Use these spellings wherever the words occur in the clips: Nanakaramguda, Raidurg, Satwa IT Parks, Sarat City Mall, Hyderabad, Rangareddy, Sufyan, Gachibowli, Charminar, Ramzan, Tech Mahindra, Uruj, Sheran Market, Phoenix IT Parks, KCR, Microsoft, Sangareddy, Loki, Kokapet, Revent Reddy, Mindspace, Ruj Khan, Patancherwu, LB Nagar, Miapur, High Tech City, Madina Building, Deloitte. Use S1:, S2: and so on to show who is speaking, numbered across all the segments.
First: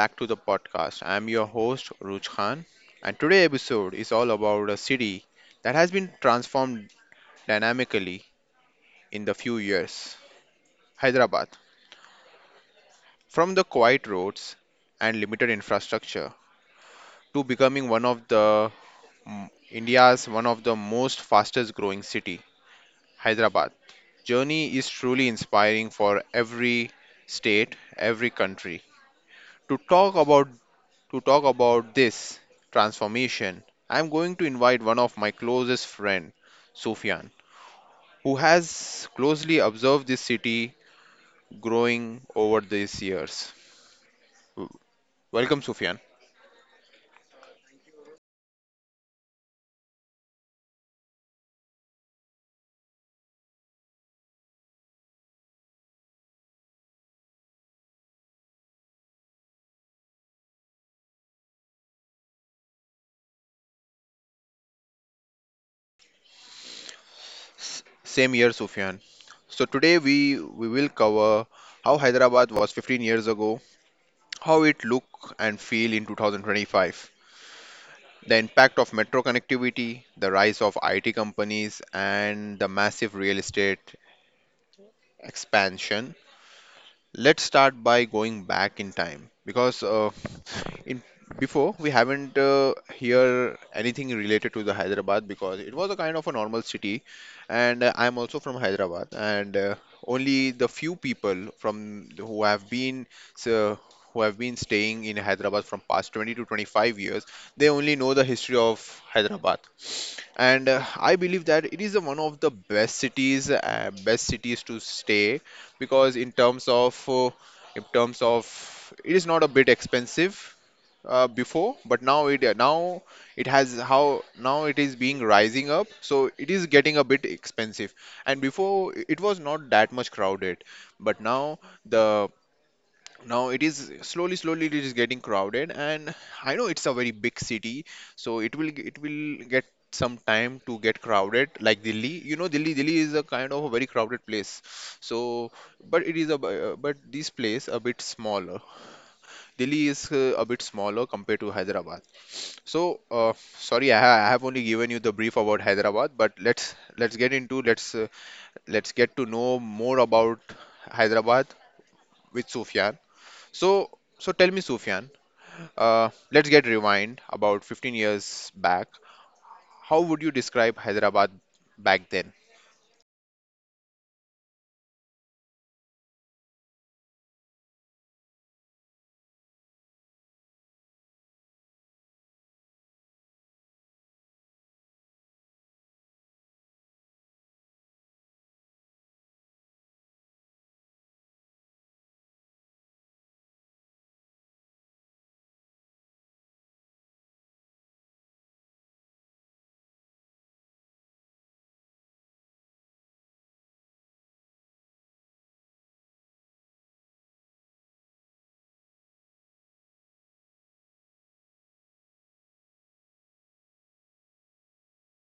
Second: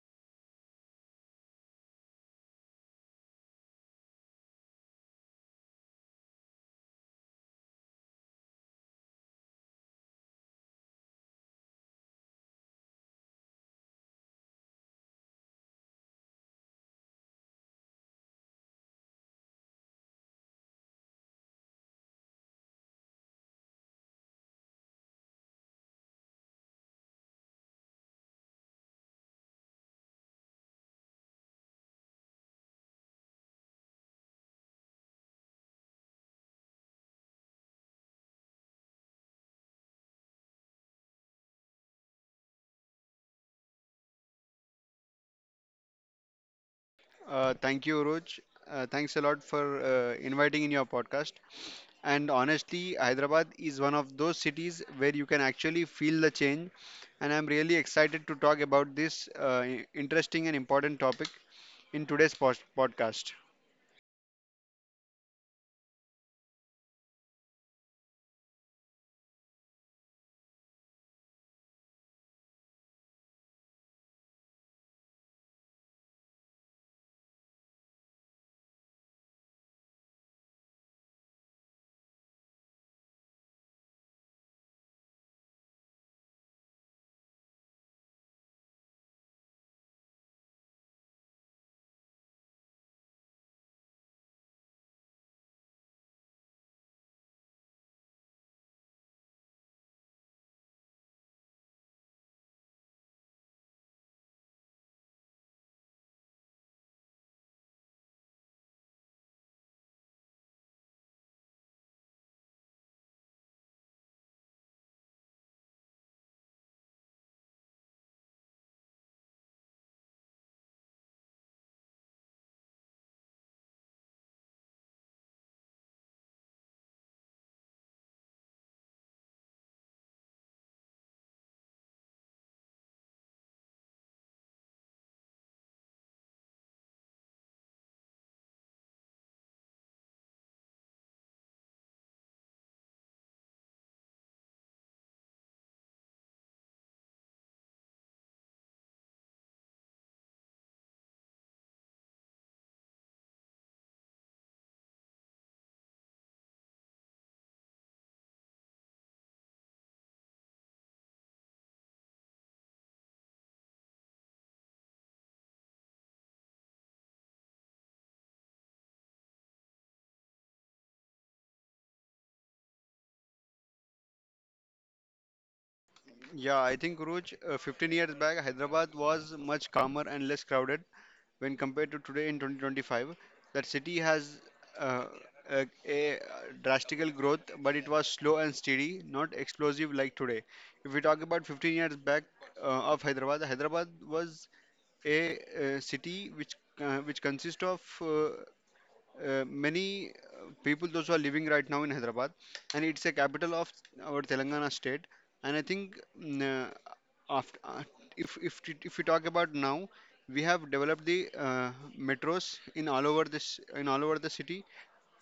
S1: back to the podcast. I'm your host Ruj Khan, and today's episode is all about a city that has been transformed dynamically in the few years. Hyderabad. From the quiet roads and limited infrastructure to becoming one of the India's one of the most fastest growing city, Hyderabad. Journey is truly inspiring for every state, every country. To talk about to talk about this transformation, I'm going to invite one of my closest friend, Sufyan, who has closely observed this city growing over these years. W- Welcome, Sufyan.
S2: Thank you, Uruj. Thanks a lot for inviting in your podcast. And honestly, Hyderabad is one of those cities where you can actually feel the change. And I'm really excited to talk about this interesting and important topic in today's podcast.
S1: Same here, Sufyan. So today we will cover how Hyderabad was 15 years ago, how it look and feel in 2025, the impact of metro connectivity, the rise of IT companies, and the massive real estate expansion. Let's start by going back in time because in before we haven't hear anything related to the Hyderabad because it was a kind of a normal city, and I'm also from Hyderabad. And only the few people who have been so, who have been staying in Hyderabad from past 20 to 25 years, they only know the history of Hyderabad. And I believe that it is the one of the best cities to stay because in terms of it is not a bit expensive before, but now it has how now it is being rising up, so it is getting a bit expensive. And before it was not that much crowded, but the now it is slowly slowly it is getting crowded. And I know it's a very big city, so it will get some time to get crowded like delhi, you know. Delhi is a kind of a very crowded place. So but it is a but this place a bit smaller. Delhi is a bit smaller compared to hyderabad. so uh, Sorry, I have only given you the brief about hyderabad. But let's get to know more about hyderabad with sufyan. so so tell me sufyan, let's get rewind about 15 years back. How would you describe Hyderabad back then?
S2: Yeah, I think Guruj, 15 years back, Hyderabad was much calmer and less crowded when compared to today in 2025. That city has uh, a drastical growth, but it was slow and steady, not explosive like today. If we talk about 15 years back uh, of Hyderabad, Hyderabad was city which consists of many people those who are living right now in Hyderabad, and it's a capital of our Telangana state. And I think uh, after, uh, if we talk about now, we have developed the metros in all over this in all over the city.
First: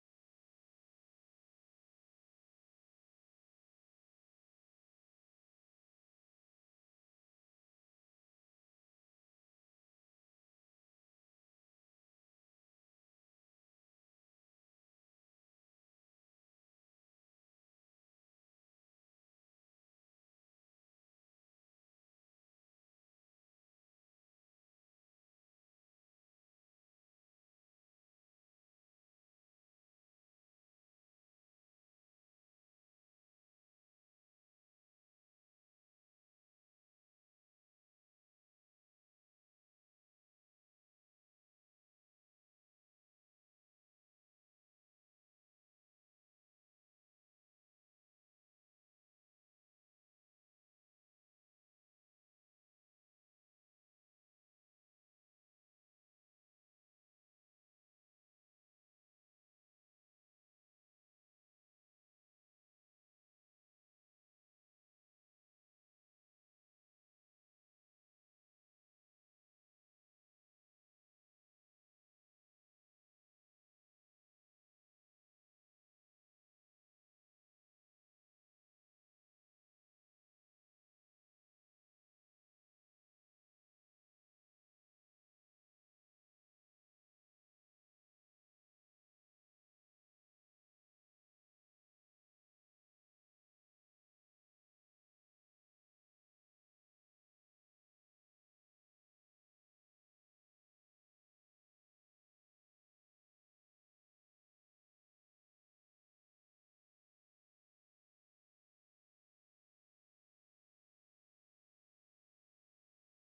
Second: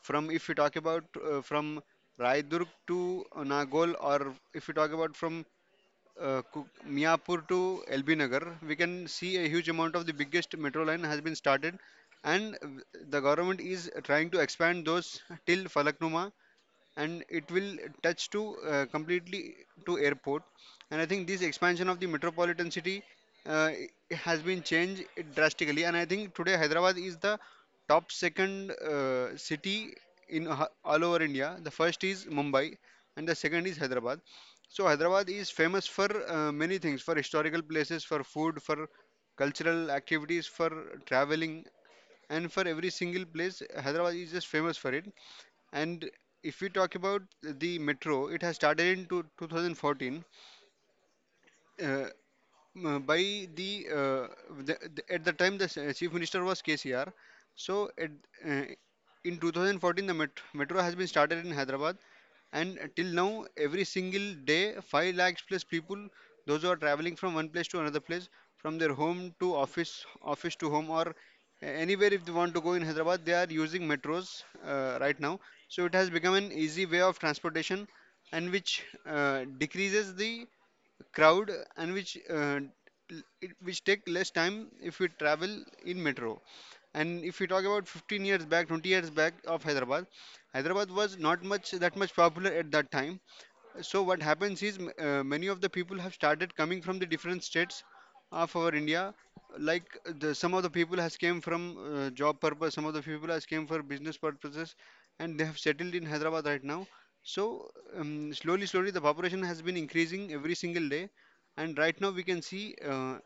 S2: From if we talk about from Raidurg to Nagol, or if we talk about from Miapur to LB Nagar, we can see a huge amount of the biggest metro line has been started, and the government is trying to expand those till Falaknuma, and it will touch to completely to airport. And I think this expansion of the metropolitan city, uh, it has been changed drastically, and I think today Hyderabad is the top second city in, all over India. The first is Mumbai and the second is Hyderabad. So Hyderabad is famous for many things, for historical places, for food, for cultural activities, for traveling, and for every single place Hyderabad is just famous for it. And if we talk about the metro, it has started in 2014. Uh, by the at the time the chief minister was KCR. So uh, in 2014 the metro has been started in Hyderabad, and till now every single day 5 lakhs plus people those who are traveling from one place to another place, from their home to office, office to home, or anywhere if they want to go in Hyderabad, they are using metros right now. So it has become an easy way of transportation, and which decreases the crowd, and which which take less time if we travel in metro. And if we talk about 15 years back, 20 years back of Hyderabad, Hyderabad was not much that much popular at that time. So what happens is many of the people have started coming from the different states of our India. Like some of the people has came from job purpose, some of the people has came for business purposes, and they have settled in Hyderabad right now. So slowly, slowly the population has been increasing every single day, and right now we can see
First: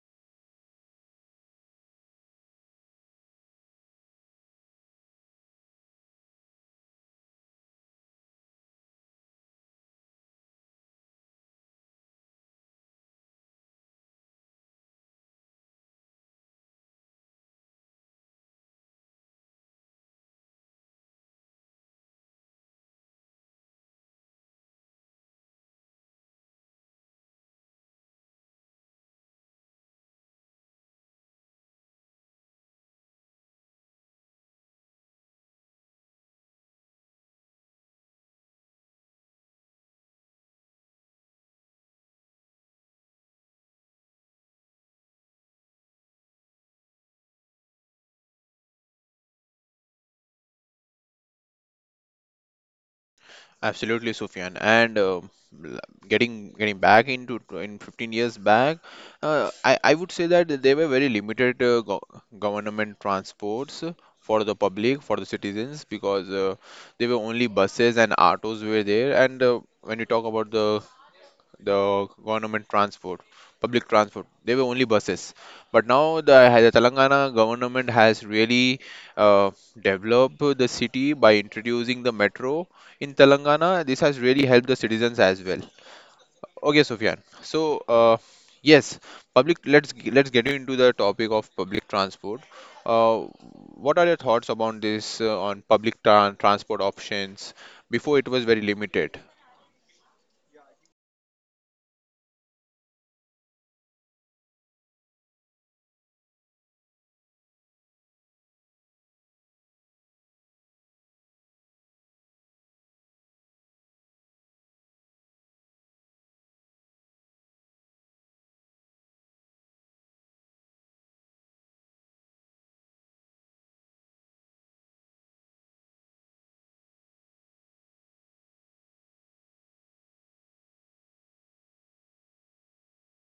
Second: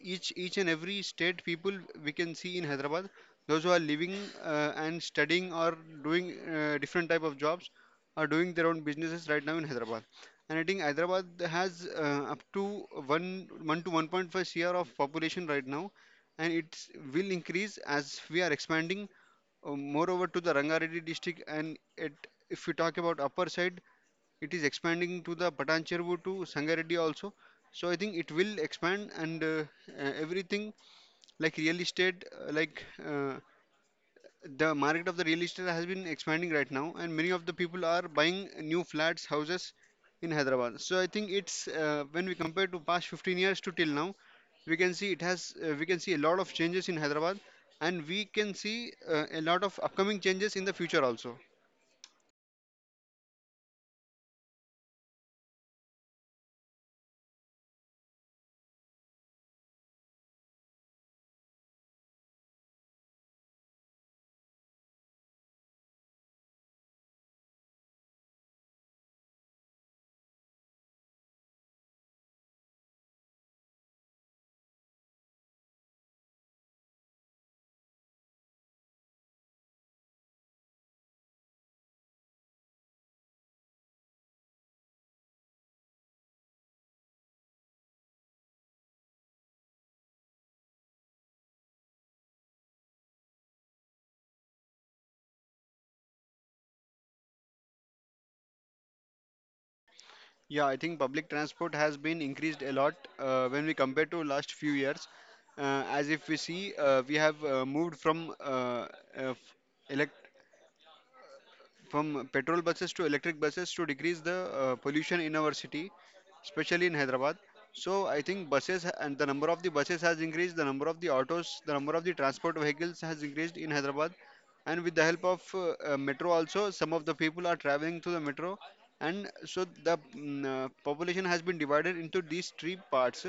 S2: each and every state people we can see in Hyderabad. Those who are living and studying, or doing different type of jobs, are doing their own businesses right now in Hyderabad. And I think Hyderabad has up to one to 1.5 share of population right now, and it will increase as we are expanding. Moreover, to the Rangareddy district, and it, if we talk about upper side, it is expanding to the Patancherwu to Sangareddy also. So I think it will expand and everything like real estate, the market of the real estate has been expanding right now, and many of the people are buying new flats, houses in Hyderabad. So I think it's when we compare to past 15 years to till now, we can see it has we can see a lot of changes in Hyderabad, and we can see a lot of upcoming changes in the future also.
S1: Absolutely, Sufyan. And l- getting back in 15 years back. I would say that there were very limited go government transports for the public, for the citizens, because there were only buses and autos were there. And when you talk about the government transport, public transport, they were only buses. But now the Telangana government has really uh, developed the city by introducing the metro in Telangana. This has really helped the citizens as well. Okay, Sufyan. So, yes, public. Let's get into the topic of public transport. Uh, what are your thoughts about this on public transport options? Before it was very limited.
S2: Yeah, I think public transport has been increased a lot when we compare to last few years. As if we see, we have moved uh, uh, from petrol buses to electric buses to decrease the pollution in our city, especially in Hyderabad. So I think buses ha- and the number of the buses has increased, the number of the autos, the number of the transport vehicles has increased in Hyderabad. And with the help of metro also, some of the people are traveling to the metro. And so the population has been divided into these three parts.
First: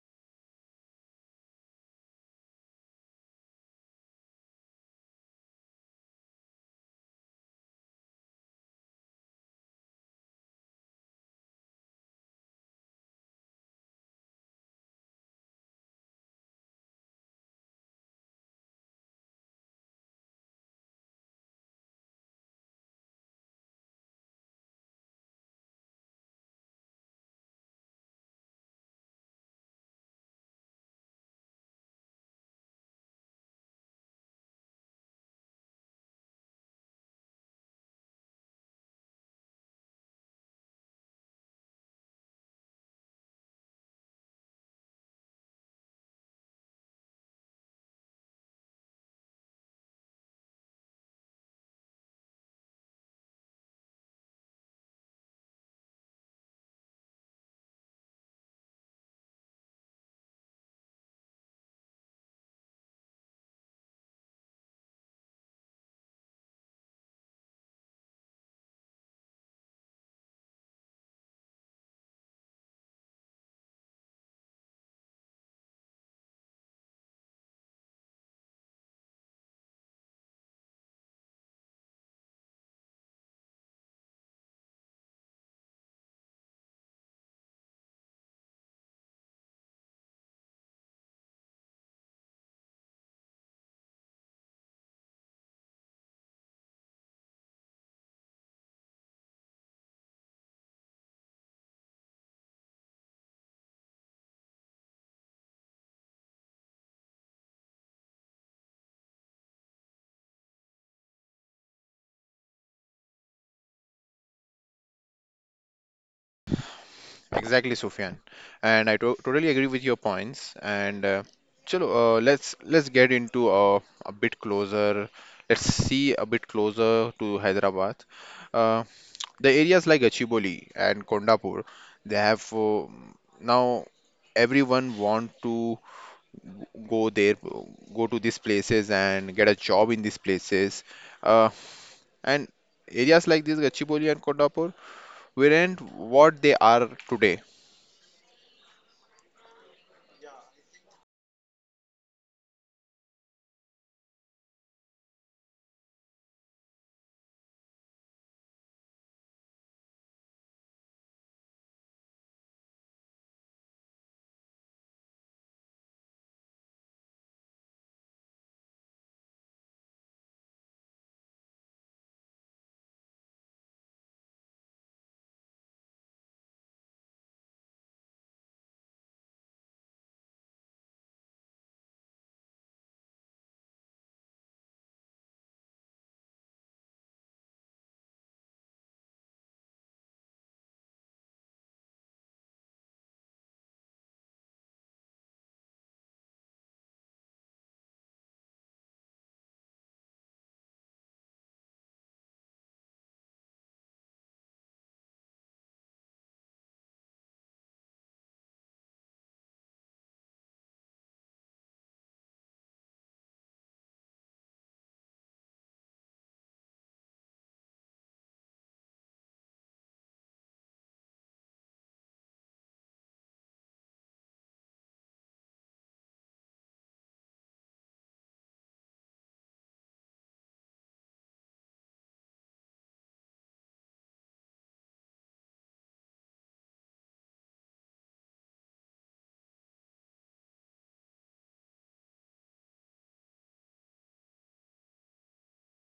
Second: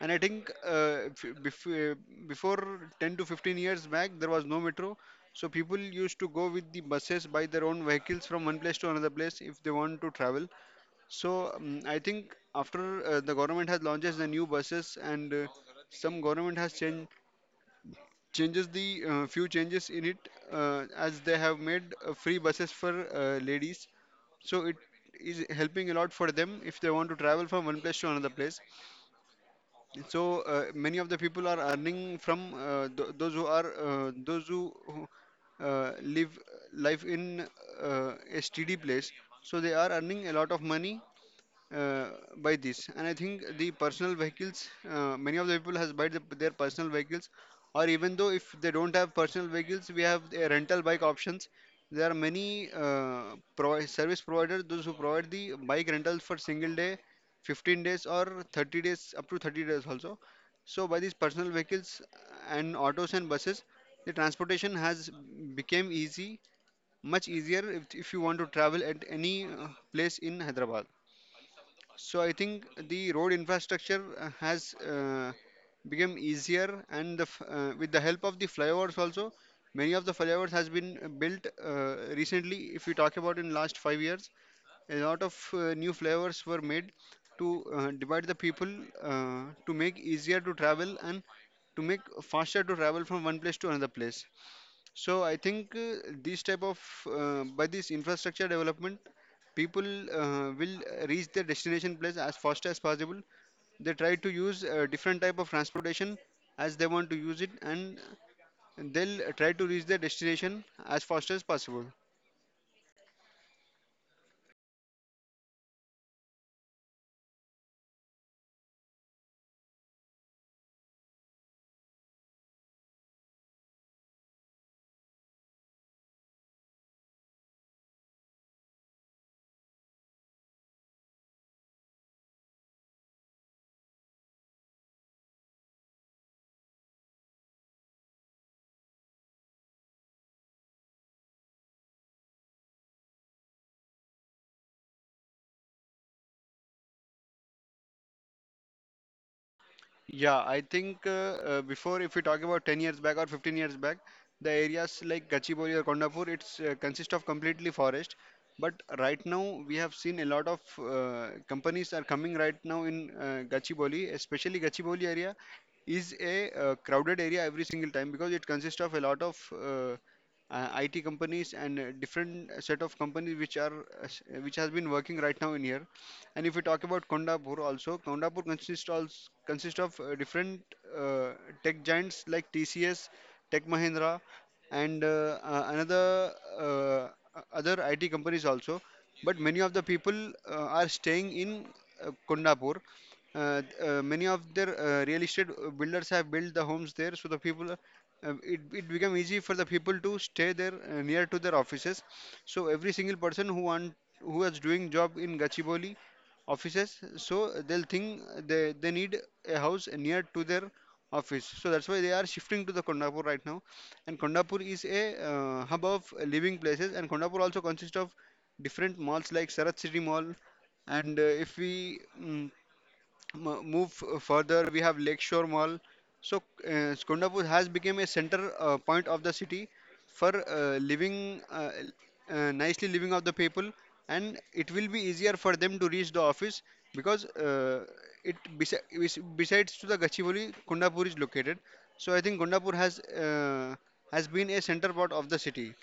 S2: And I think if you- bef- before 10 to 15 years back, there was no metro. So people used to go with the buses, by their own vehicles from one place to another place if they want to travel. So I think after the government has launches the new buses, and some government has changed changes the few changes in it, as they have made free buses for ladies. So it is helping a lot for them if they want to travel from one place to another place. So many of the people are earning from th those who are uh, live life in a steady place. So they are earning a lot of money uh, by this. And I think the personal vehicles, many of the people has buy their personal vehicles, or even though if they don't have personal vehicles, we have a rental bike options. There are many service providers those who provide the bike rentals for single day, 15 days, or 30 days, up to 30 days also. So by these personal vehicles and autos and buses, the transportation has become easy, much easier, if you want to travel at any place in Hyderabad. So I think the road infrastructure has become easier, and with the help of the flyovers also, many of the flyovers has been built recently. If we talk about in last 5 years, a lot of new flyovers were made to divide the people, to make easier to travel and to make faster to travel from one place to another place. So I think these type of by this infrastructure development, people will reach their destination place as fast as possible. They try to use different type of transportation as they want to use it, and they'll try to reach their destination as fast as possible.
S1: Exactly, Sufyan. And I to totally agree with your points. And chalo, let's get into a bit closer. Let's see a bit closer to Hyderabad. Uh, the areas like Gachibowli and Kondapur, they have now everyone want to go there, go to these places and get a job in these places. Uh, and areas like this, Gachibowli and Kondapur, weren't what they are today.
S2: Yeah, I think before, if we talk about 10 years back or 15 years back, the areas like Gachibowli or Kondapur, it's consist of completely forest. But right now, we have seen a lot of companies are coming right now in Gachibowli, especially Gachibowli area is a crowded area every single time, because it consists of a lot of IT companies and different set of companies which are which has been working right now in here. And if we talk about Kondapur also, Kondapur consists also consists of different uh, tech giants like TCS, Tech Mahindra, and another uh, uh, other IT companies also. But many of the people are staying in Kondapur. Many of their real estate builders have built the homes there, so the people it become easy for the people to stay there near to their offices. So every single person who want, who is doing job in Gachibowli offices, so they'll think they need a house near to their office. So that's why they are shifting to the Kondapur right now. And Kondapur is a hub of living places, and Kondapur also consists of different malls like Sarat City Mall, and if we move further, we have Lakeshore Mall. So, Skondapur has become a center point of the city for nicely living of the people, and it will be easier for them to reach the office, because besides to the Gachibowli, Kondapur is located. So, I think Kondapur has been a center part of the city,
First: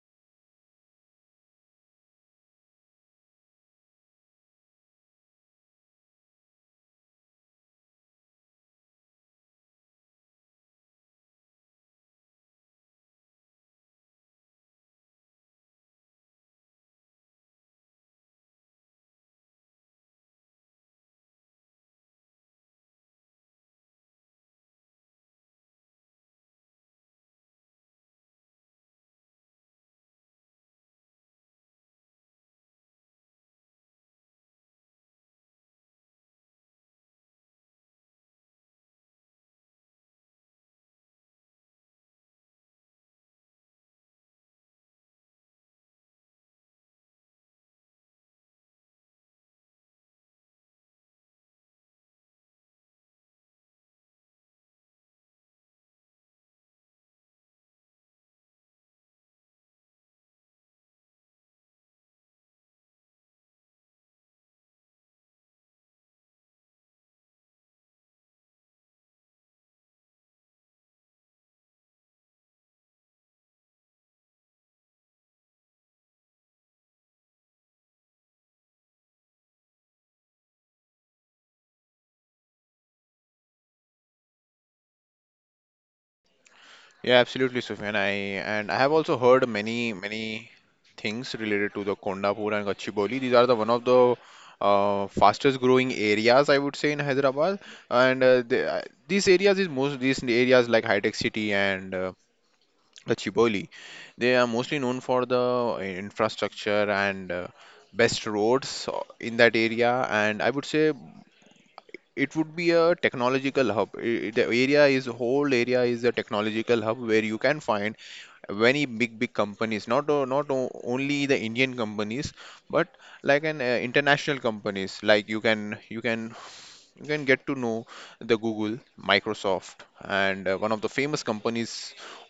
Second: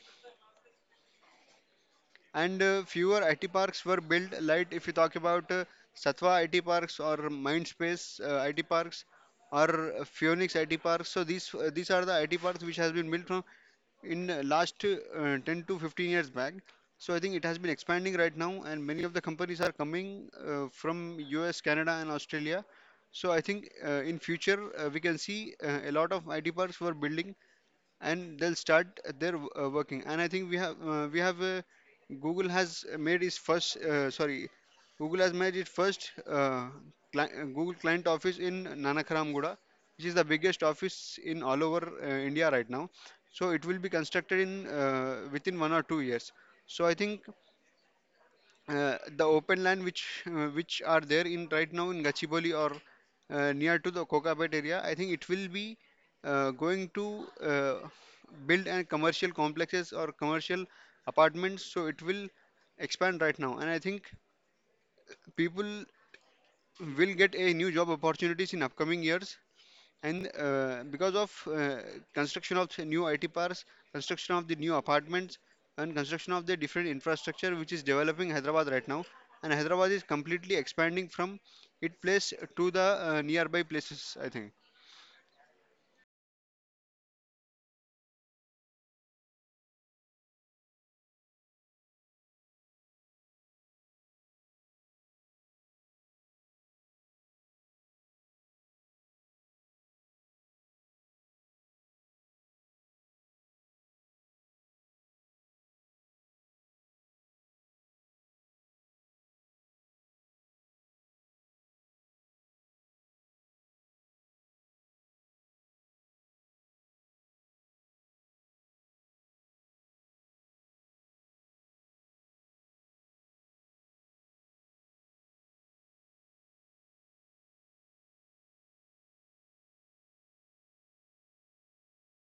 S2: and fewer IT parks were built. Like if you talk about Satwa IT parks, or Mindspace IT parks, or Phoenix IT parks. So these are the IT parks which has been built from in last 10 to 15 years back. So I think it has been expanding right now, and many of the companies are coming from US, Canada, and Australia. So I think in future we can see a lot of IT parks were building and they'll start their working. And I think we have google has made its first sorry Google has made its first Google client office in Nanakaramguda, which is the biggest office in all over India right now. So it will be constructed in within 1 or 2 years. So I think the open land which are there in right now in Gachibowli or near to the Kokapet area, I think it will be going to build and commercial complexes or commercial apartments. So it will expand right now, and I think people will get a new job opportunities in upcoming years, and because of construction of the new IT parks, construction of the new apartments, and construction of the different infrastructure which is developing Hyderabad right now, and Hyderabad is completely expanding from its place to the nearby places, I think.
S1: Yeah, absolutely, Sufyan. I have also heard many many things related to the Kondapur and Gachibowli. These are the one of the fastest growing areas, I would say, in Hyderabad. And these areas is most these areas like High Tech City and Gachibowli, they are mostly known for the infrastructure and best roads in that area. And I would say it would be a technological hub. The area is whole area is a technological hub where you can find many big big companies, not o- not o- only the Indian companies, but like an international companies. Like you can you can get to know the Google, Microsoft, and one of the famous companies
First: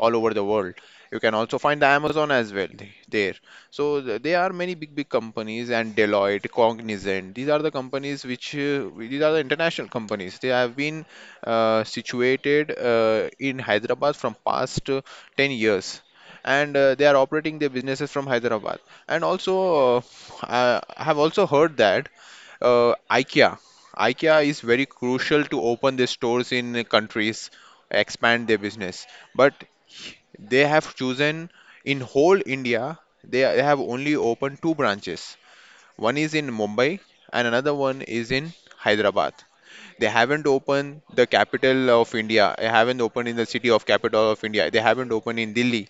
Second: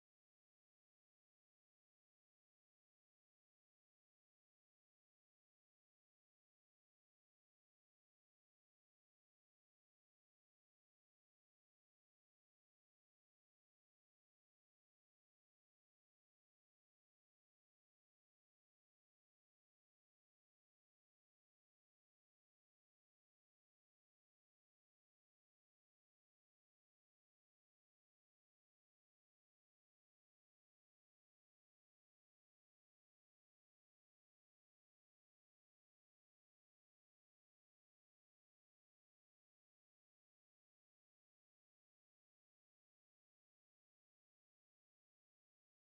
S1: all over the world. You can also find the Amazon as well there. So there are many big big companies, and Deloitte, Cognizant. These are the companies which these are the international companies. They have been situated in Hyderabad from past 10 years, and they are operating their businesses from Hyderabad. And also, I have also heard that IKEA. IKEA is very crucial to open their stores in countries, expand their business. But they have chosen, in whole India, they have only opened two branches. One is in Mumbai and another one is in Hyderabad. They haven't opened the capital of India. They haven't opened in the city of capital of India. They haven't opened in Delhi.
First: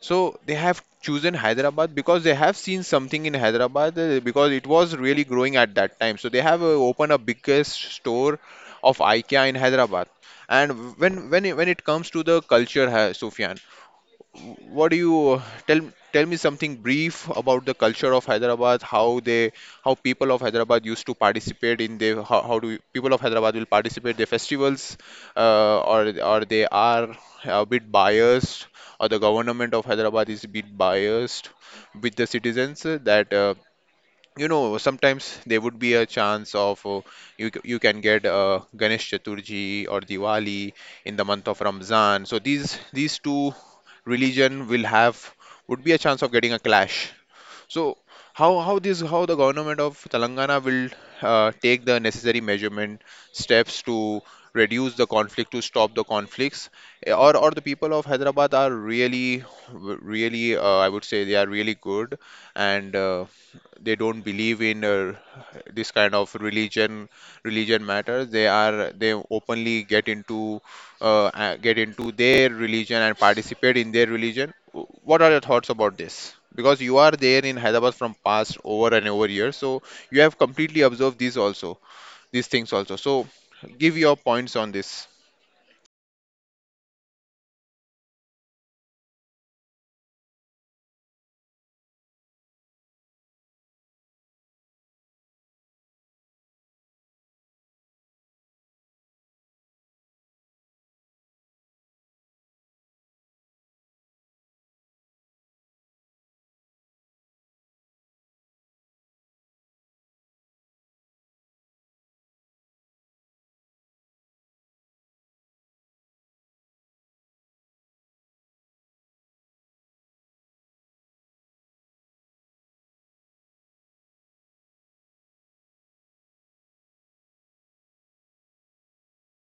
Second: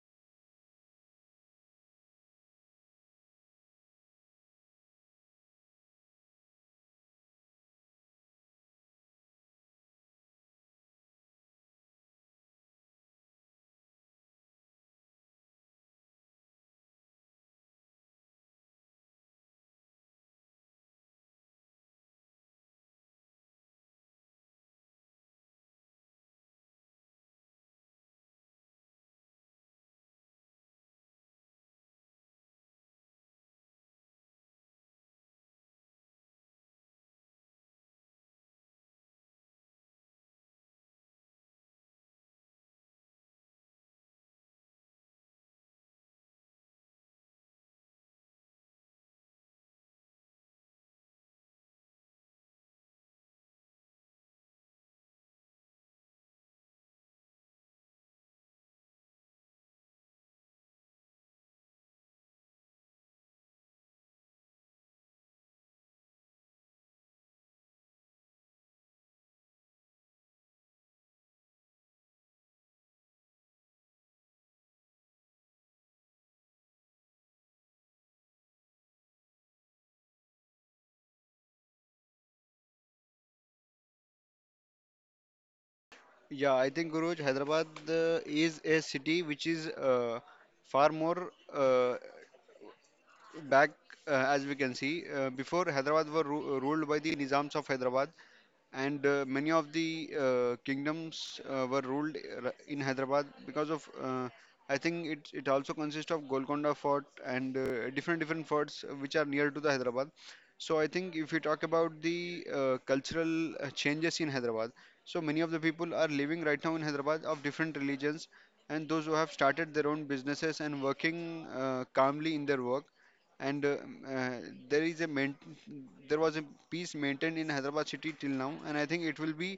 S1: So they have chosen Hyderabad because they have seen something in Hyderabad because it was really growing at that time. So they have opened a biggest store of IKEA in Hyderabad. And when it comes to the culture, Sufyan, what do you tell tell me something brief about the culture of Hyderabad, how they how people of Hyderabad used to participate in their how do people of Hyderabad will participate their festivals, or they are a bit biased, or the government of Hyderabad is a bit biased with the citizens that you know, sometimes there would be a chance of you can get Ganesh Chaturthi or Diwali in the month of Ramzan. So these two religion will have would be a chance of getting a clash. So how this how the government of Telangana will take the necessary measurement steps to reduce the conflict, to stop the conflicts. Eh, or the people of Hyderabad are really really I would say they are really good, and they don't believe in this kind of religion religion matters. They are they openly get into their religion and participate in their religion. What are your thoughts about this, because you are there in hyderabad from past over and over years, so you have completely observed these also, these things also, so give your points on this.
S2: Yeah, I think Guruj, Hyderabad is a city which is far more back, as we can see. Before, Hyderabad were ruled by the Nizams of Hyderabad, and many of the kingdoms were ruled in Hyderabad because of I think it also consists of Golconda Fort and different different forts which are near to the Hyderabad. So I think if we talk about the cultural changes in Hyderabad, so many of the people are living right now in Hyderabad of different religions, and those who have started their own businesses and working calmly in their work. And uh, there is a main, there was a peace maintained in Hyderabad city till now, and I think it will be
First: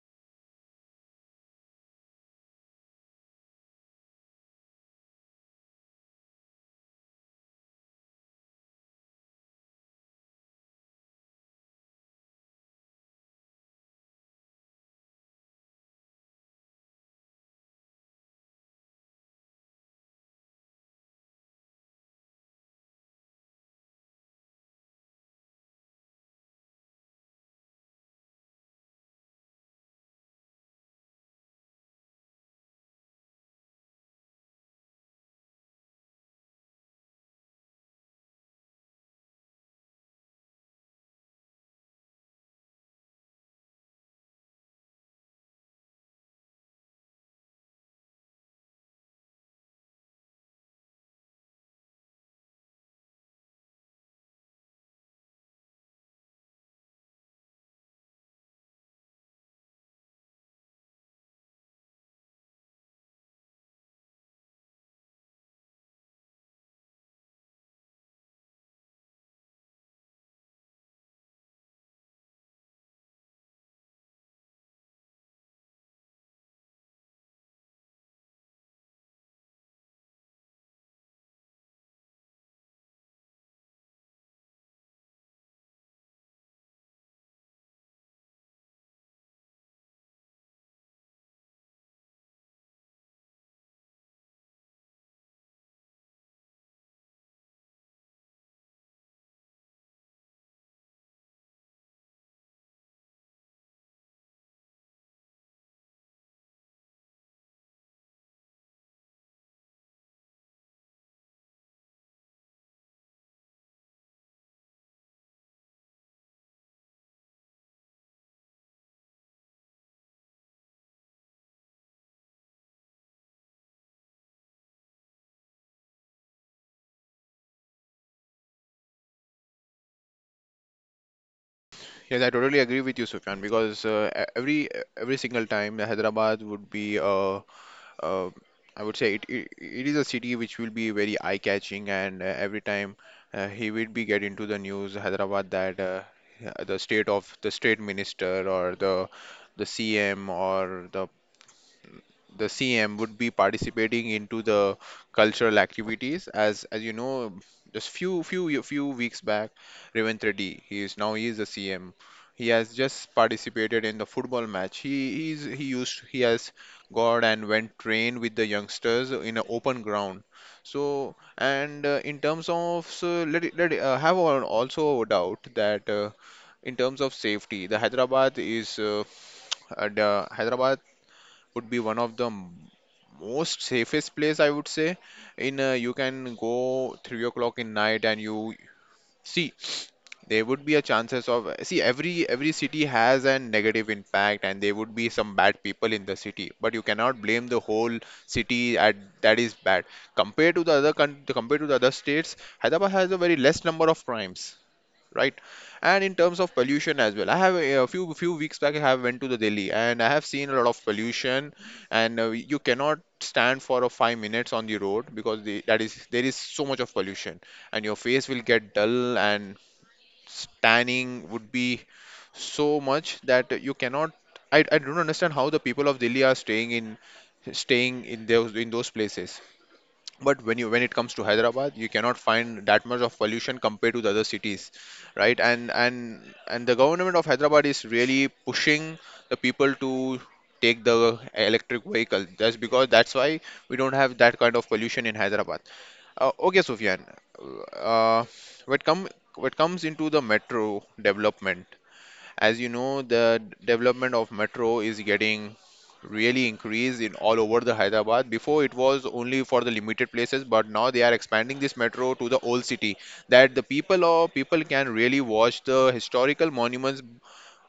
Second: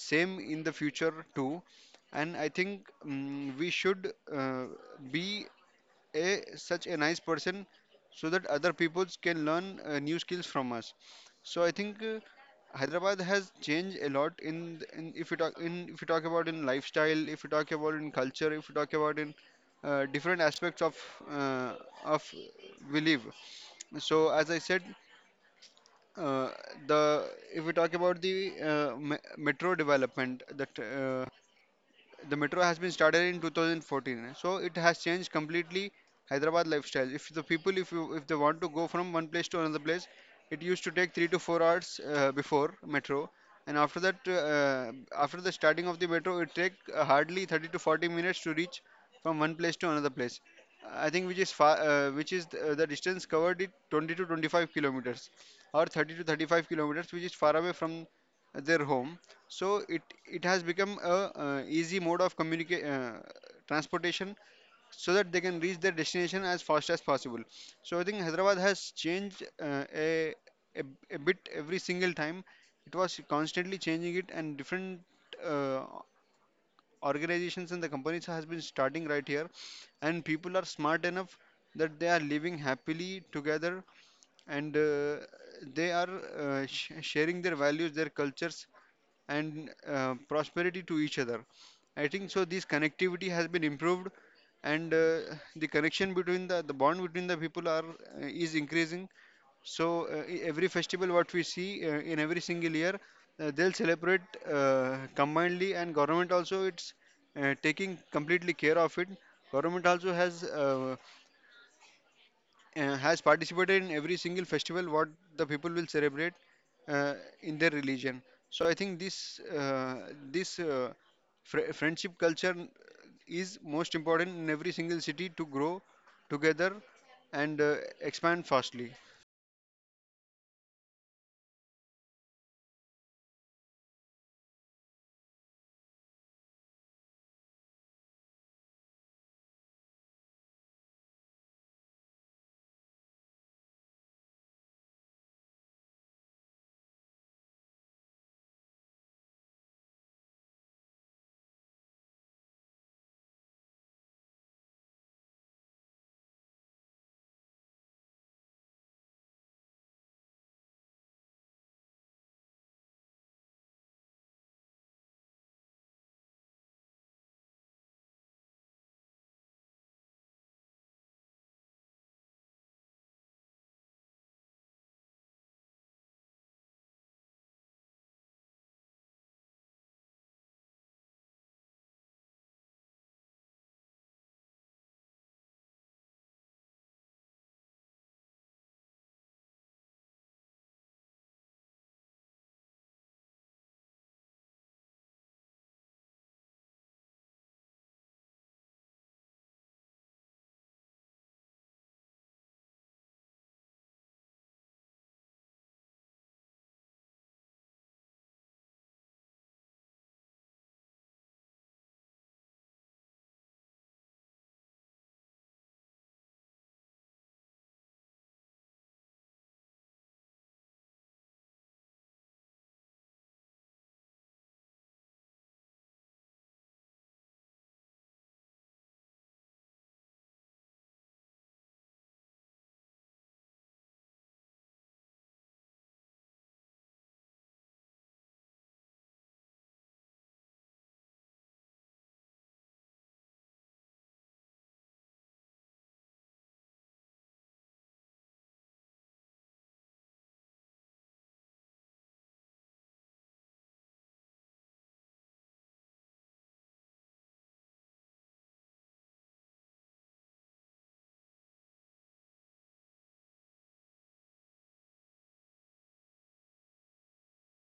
S2: same in the future too. And I think we should be a such a nice person so that other people can learn new skills from us. So I think Hyderabad has changed a lot in, th- in if you talk in if you talk about in lifestyle, if you talk about in culture, if you talk about in different aspects of uh, of we live. So as I said, uh, the if we talk about the metro development, that the metro has been started in 2014, so it has changed completely Hyderabad lifestyle. If the people, if you if they want to go from one place to another place, it used to take 3 to 4 hours before metro, and after that after the starting of the metro it take hardly 30 to 40 minutes to reach from one place to another place, I think, which is far, the distance covered it 20 to 25 kilometers or 30 to 35 kilometers which is far away from their home. So it has become a easy mode of transportation, so that they can reach their destination as fast as possible. So I think Hyderabad has changed a a bit every single time. It was constantly changing it and different. Uh, Organizations and the companies has been starting right here, and people are smart enough that they are living happily together, and they are sharing their values, their cultures, and prosperity to each other. I think so this connectivity has been improved, and the connection between the bond between the people are is increasing. So every festival, what we see in every single year, they'll celebrate combinedly, and government also it's taking completely care of it. Government also has participated in every single festival what the people will celebrate uh, in their religion. So I think this uh, friendship culture is most important in every single city to grow together and expand fastly.
S1: Yes, I totally agree with you, Sufyan, because every single time Hyderabad would be a uh, I would say it is a city which will be very eye-catching. And every time he will be get into the news, Hyderabad, that the state of the state minister or the CM or the CM would be participating into the cultural activities. As you know, just few weeks back, Revent Reddy, he is the CM. He has just participated in the football match. He he's, he used he has gone and went train with the youngsters in an open ground. So and in terms of have also a doubt that in terms of safety, the Hyderabad is the Hyderabad would be one of the most safest place, I would say. In you can go 3 o'clock in night and you see there would be a chances of see. Every city has a negative impact, and there would be some bad people in the city, but you cannot blame the whole city at that is bad. Compared to the other country, compared to the other states, hyderabad has a very less number of crimes, right? And in terms of pollution as well, I have a, few few weeks back I have went to the Delhi and I have seen a lot of pollution, and you cannot stand for a 5 minutes on the road because there is so much of pollution, and your face will get dull and tanning would be so much that you cannot. I don't understand how the people of Delhi are staying in staying in those places. But when you when it comes to hyderabad, you cannot find that much of pollution compared to the other cities, right? And and the government of hyderabad is really pushing the people to take the electric vehicle. That's because that's why we don't have that kind of pollution in hyderabad. Okay, sufyan. uh, what come what comes into the metro development? As you know, the development of metro is getting really increased in all over the Hyderabad. Before it was only for the limited places, but now they are expanding this metro to the old city, that the people or people can really watch the historical monuments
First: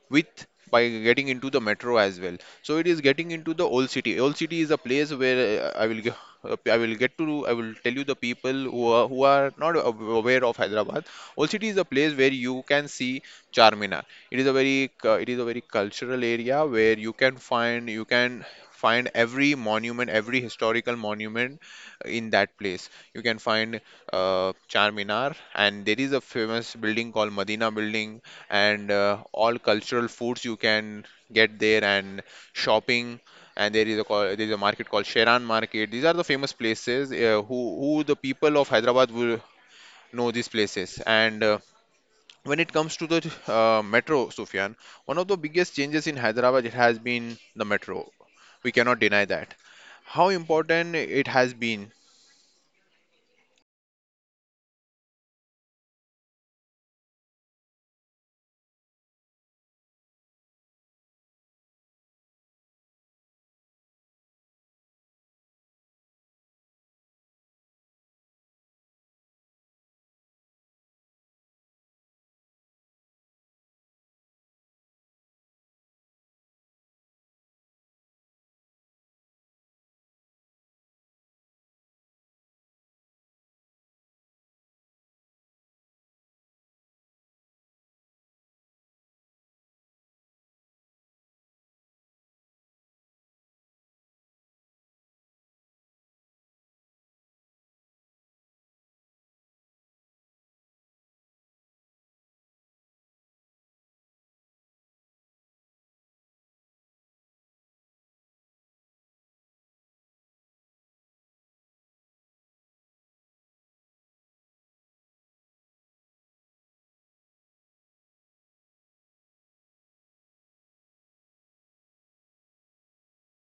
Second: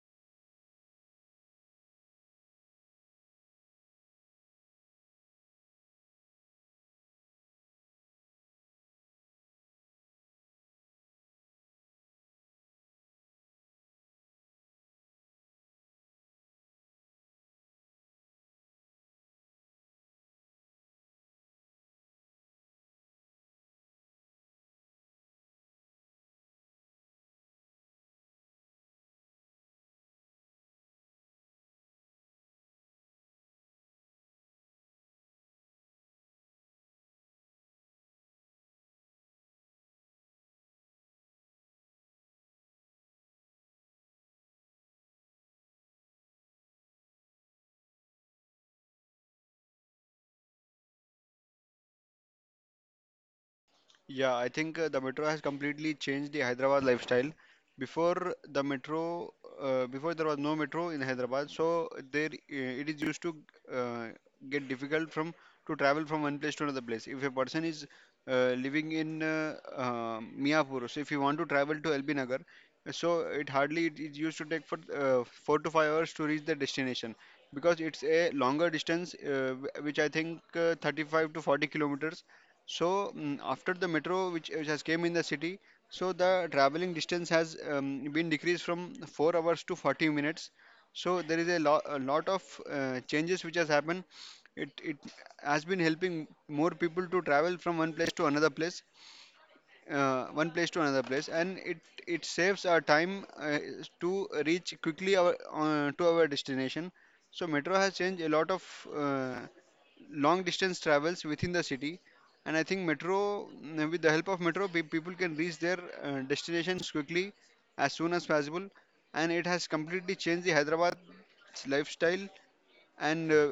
S1: with by getting into the metro as well. So it is getting into the old city. Old city is a place where uh, i will ge- I will get to I will tell you, the people who are not aware of hyderabad, old city is a place where you can see charminar. It is a it is a very cultural area where you can find every monument, every historical monument in that place. You can find uh, charminar, and there is a famous building called madina building. And all cultural foods you can get there, and shopping. And there is a market called Sheran Market. These are the famous places who the people of Hyderabad will know these places. And when it comes to the metro, Sufyan, one of the biggest changes in Hyderabad it has been the metro. We cannot deny that. How important it has been?
S2: Yeah, I think the metro has completely changed the Hyderabad lifestyle. Before the metro, before there was no metro in Hyderabad, so there it is used to uh, get difficult from to travel from one place to another place. If a person is living in Miapur, so if you want to travel to LB Nagar, so it hardly it, it used to take for 4 to 5 hours to reach the destination because it's a longer distance, which I think 35 to 40 kilometers. So after the metro, which has came in the city, so the traveling distance has been decreased from 4 hours to 40 minutes. So there is a, lo a lot of changes which has happened. It has been helping more people to travel from one place to another place and it saves our time to reach quickly our to our destination. So metro has changed a lot of uh, long distance travels within the city. And I think metro, with the help of metro, pe- people can reach their destinations quickly as soon as possible, and it has completely changed the Hyderabad's lifestyle. And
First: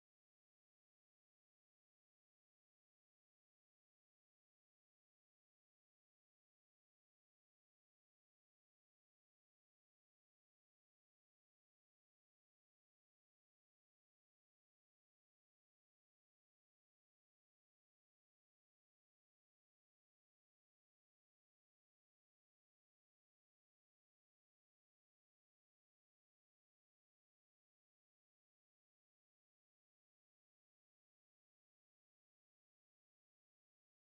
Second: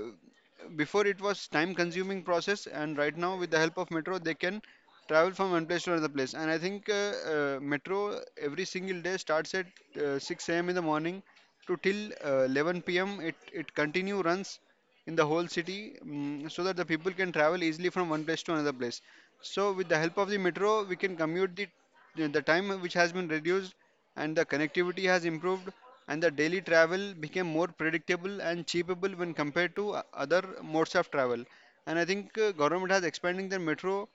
S2: before it was time consuming process, and right now with the help of metro they can travel from one place to another place. And I think metro every single day starts at 6 a.m. in the morning to till 11 p.m. It continue runs in the whole city, so that the people can travel easily from one place to another place. So with the help of the metro we can commute, the time which has been reduced and the connectivity has improved, and the daily travel became more predictable and cheapable when compared to other modes of travel. And I think government has expanding the metro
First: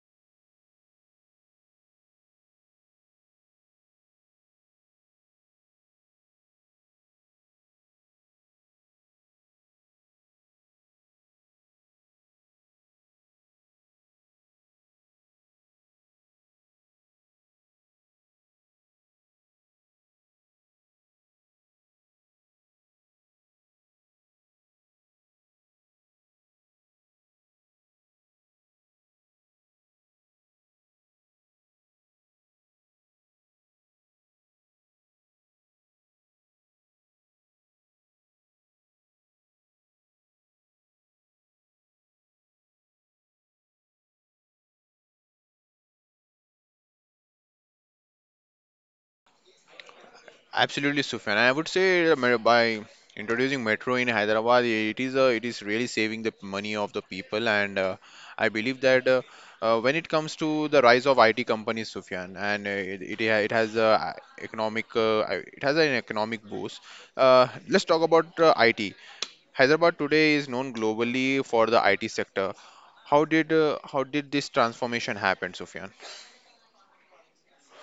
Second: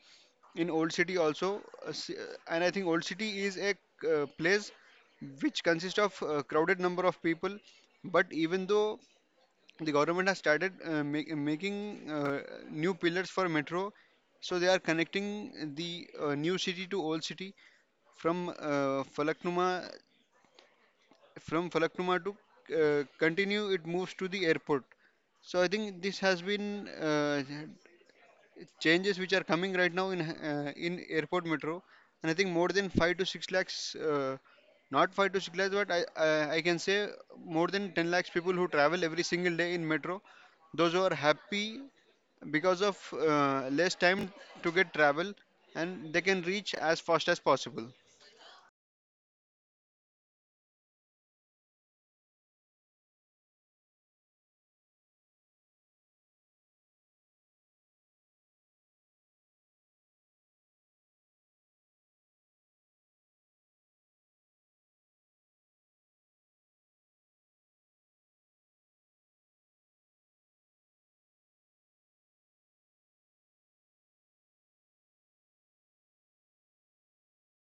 S2: in old city also. And I think old city is a place which consists of a crowded number of people, but even though the government has started making new pillars for metro, so they are connecting the new city to old city from Falaknuma to continue it moves to the airport. So I think this has been changes which are coming right now in airport metro. And I think more than 5 to 6 lakhs uh, not 5 to 6 lakhs, but I can say more than 10 lakhs people who travel every single day in metro, those who are happy because of less time to get travel, and they can reach as fast as possible.
S1: Absolutely, Sufyan. I would say by introducing metro in Hyderabad, it is really saving the money of the people. And I believe that when it comes to the rise of IT companies, Sufyan, and it has a economic it has an economic boost. Let's talk about IT. Hyderabad today is known globally for the IT sector. How did this transformation happen, Sufyan?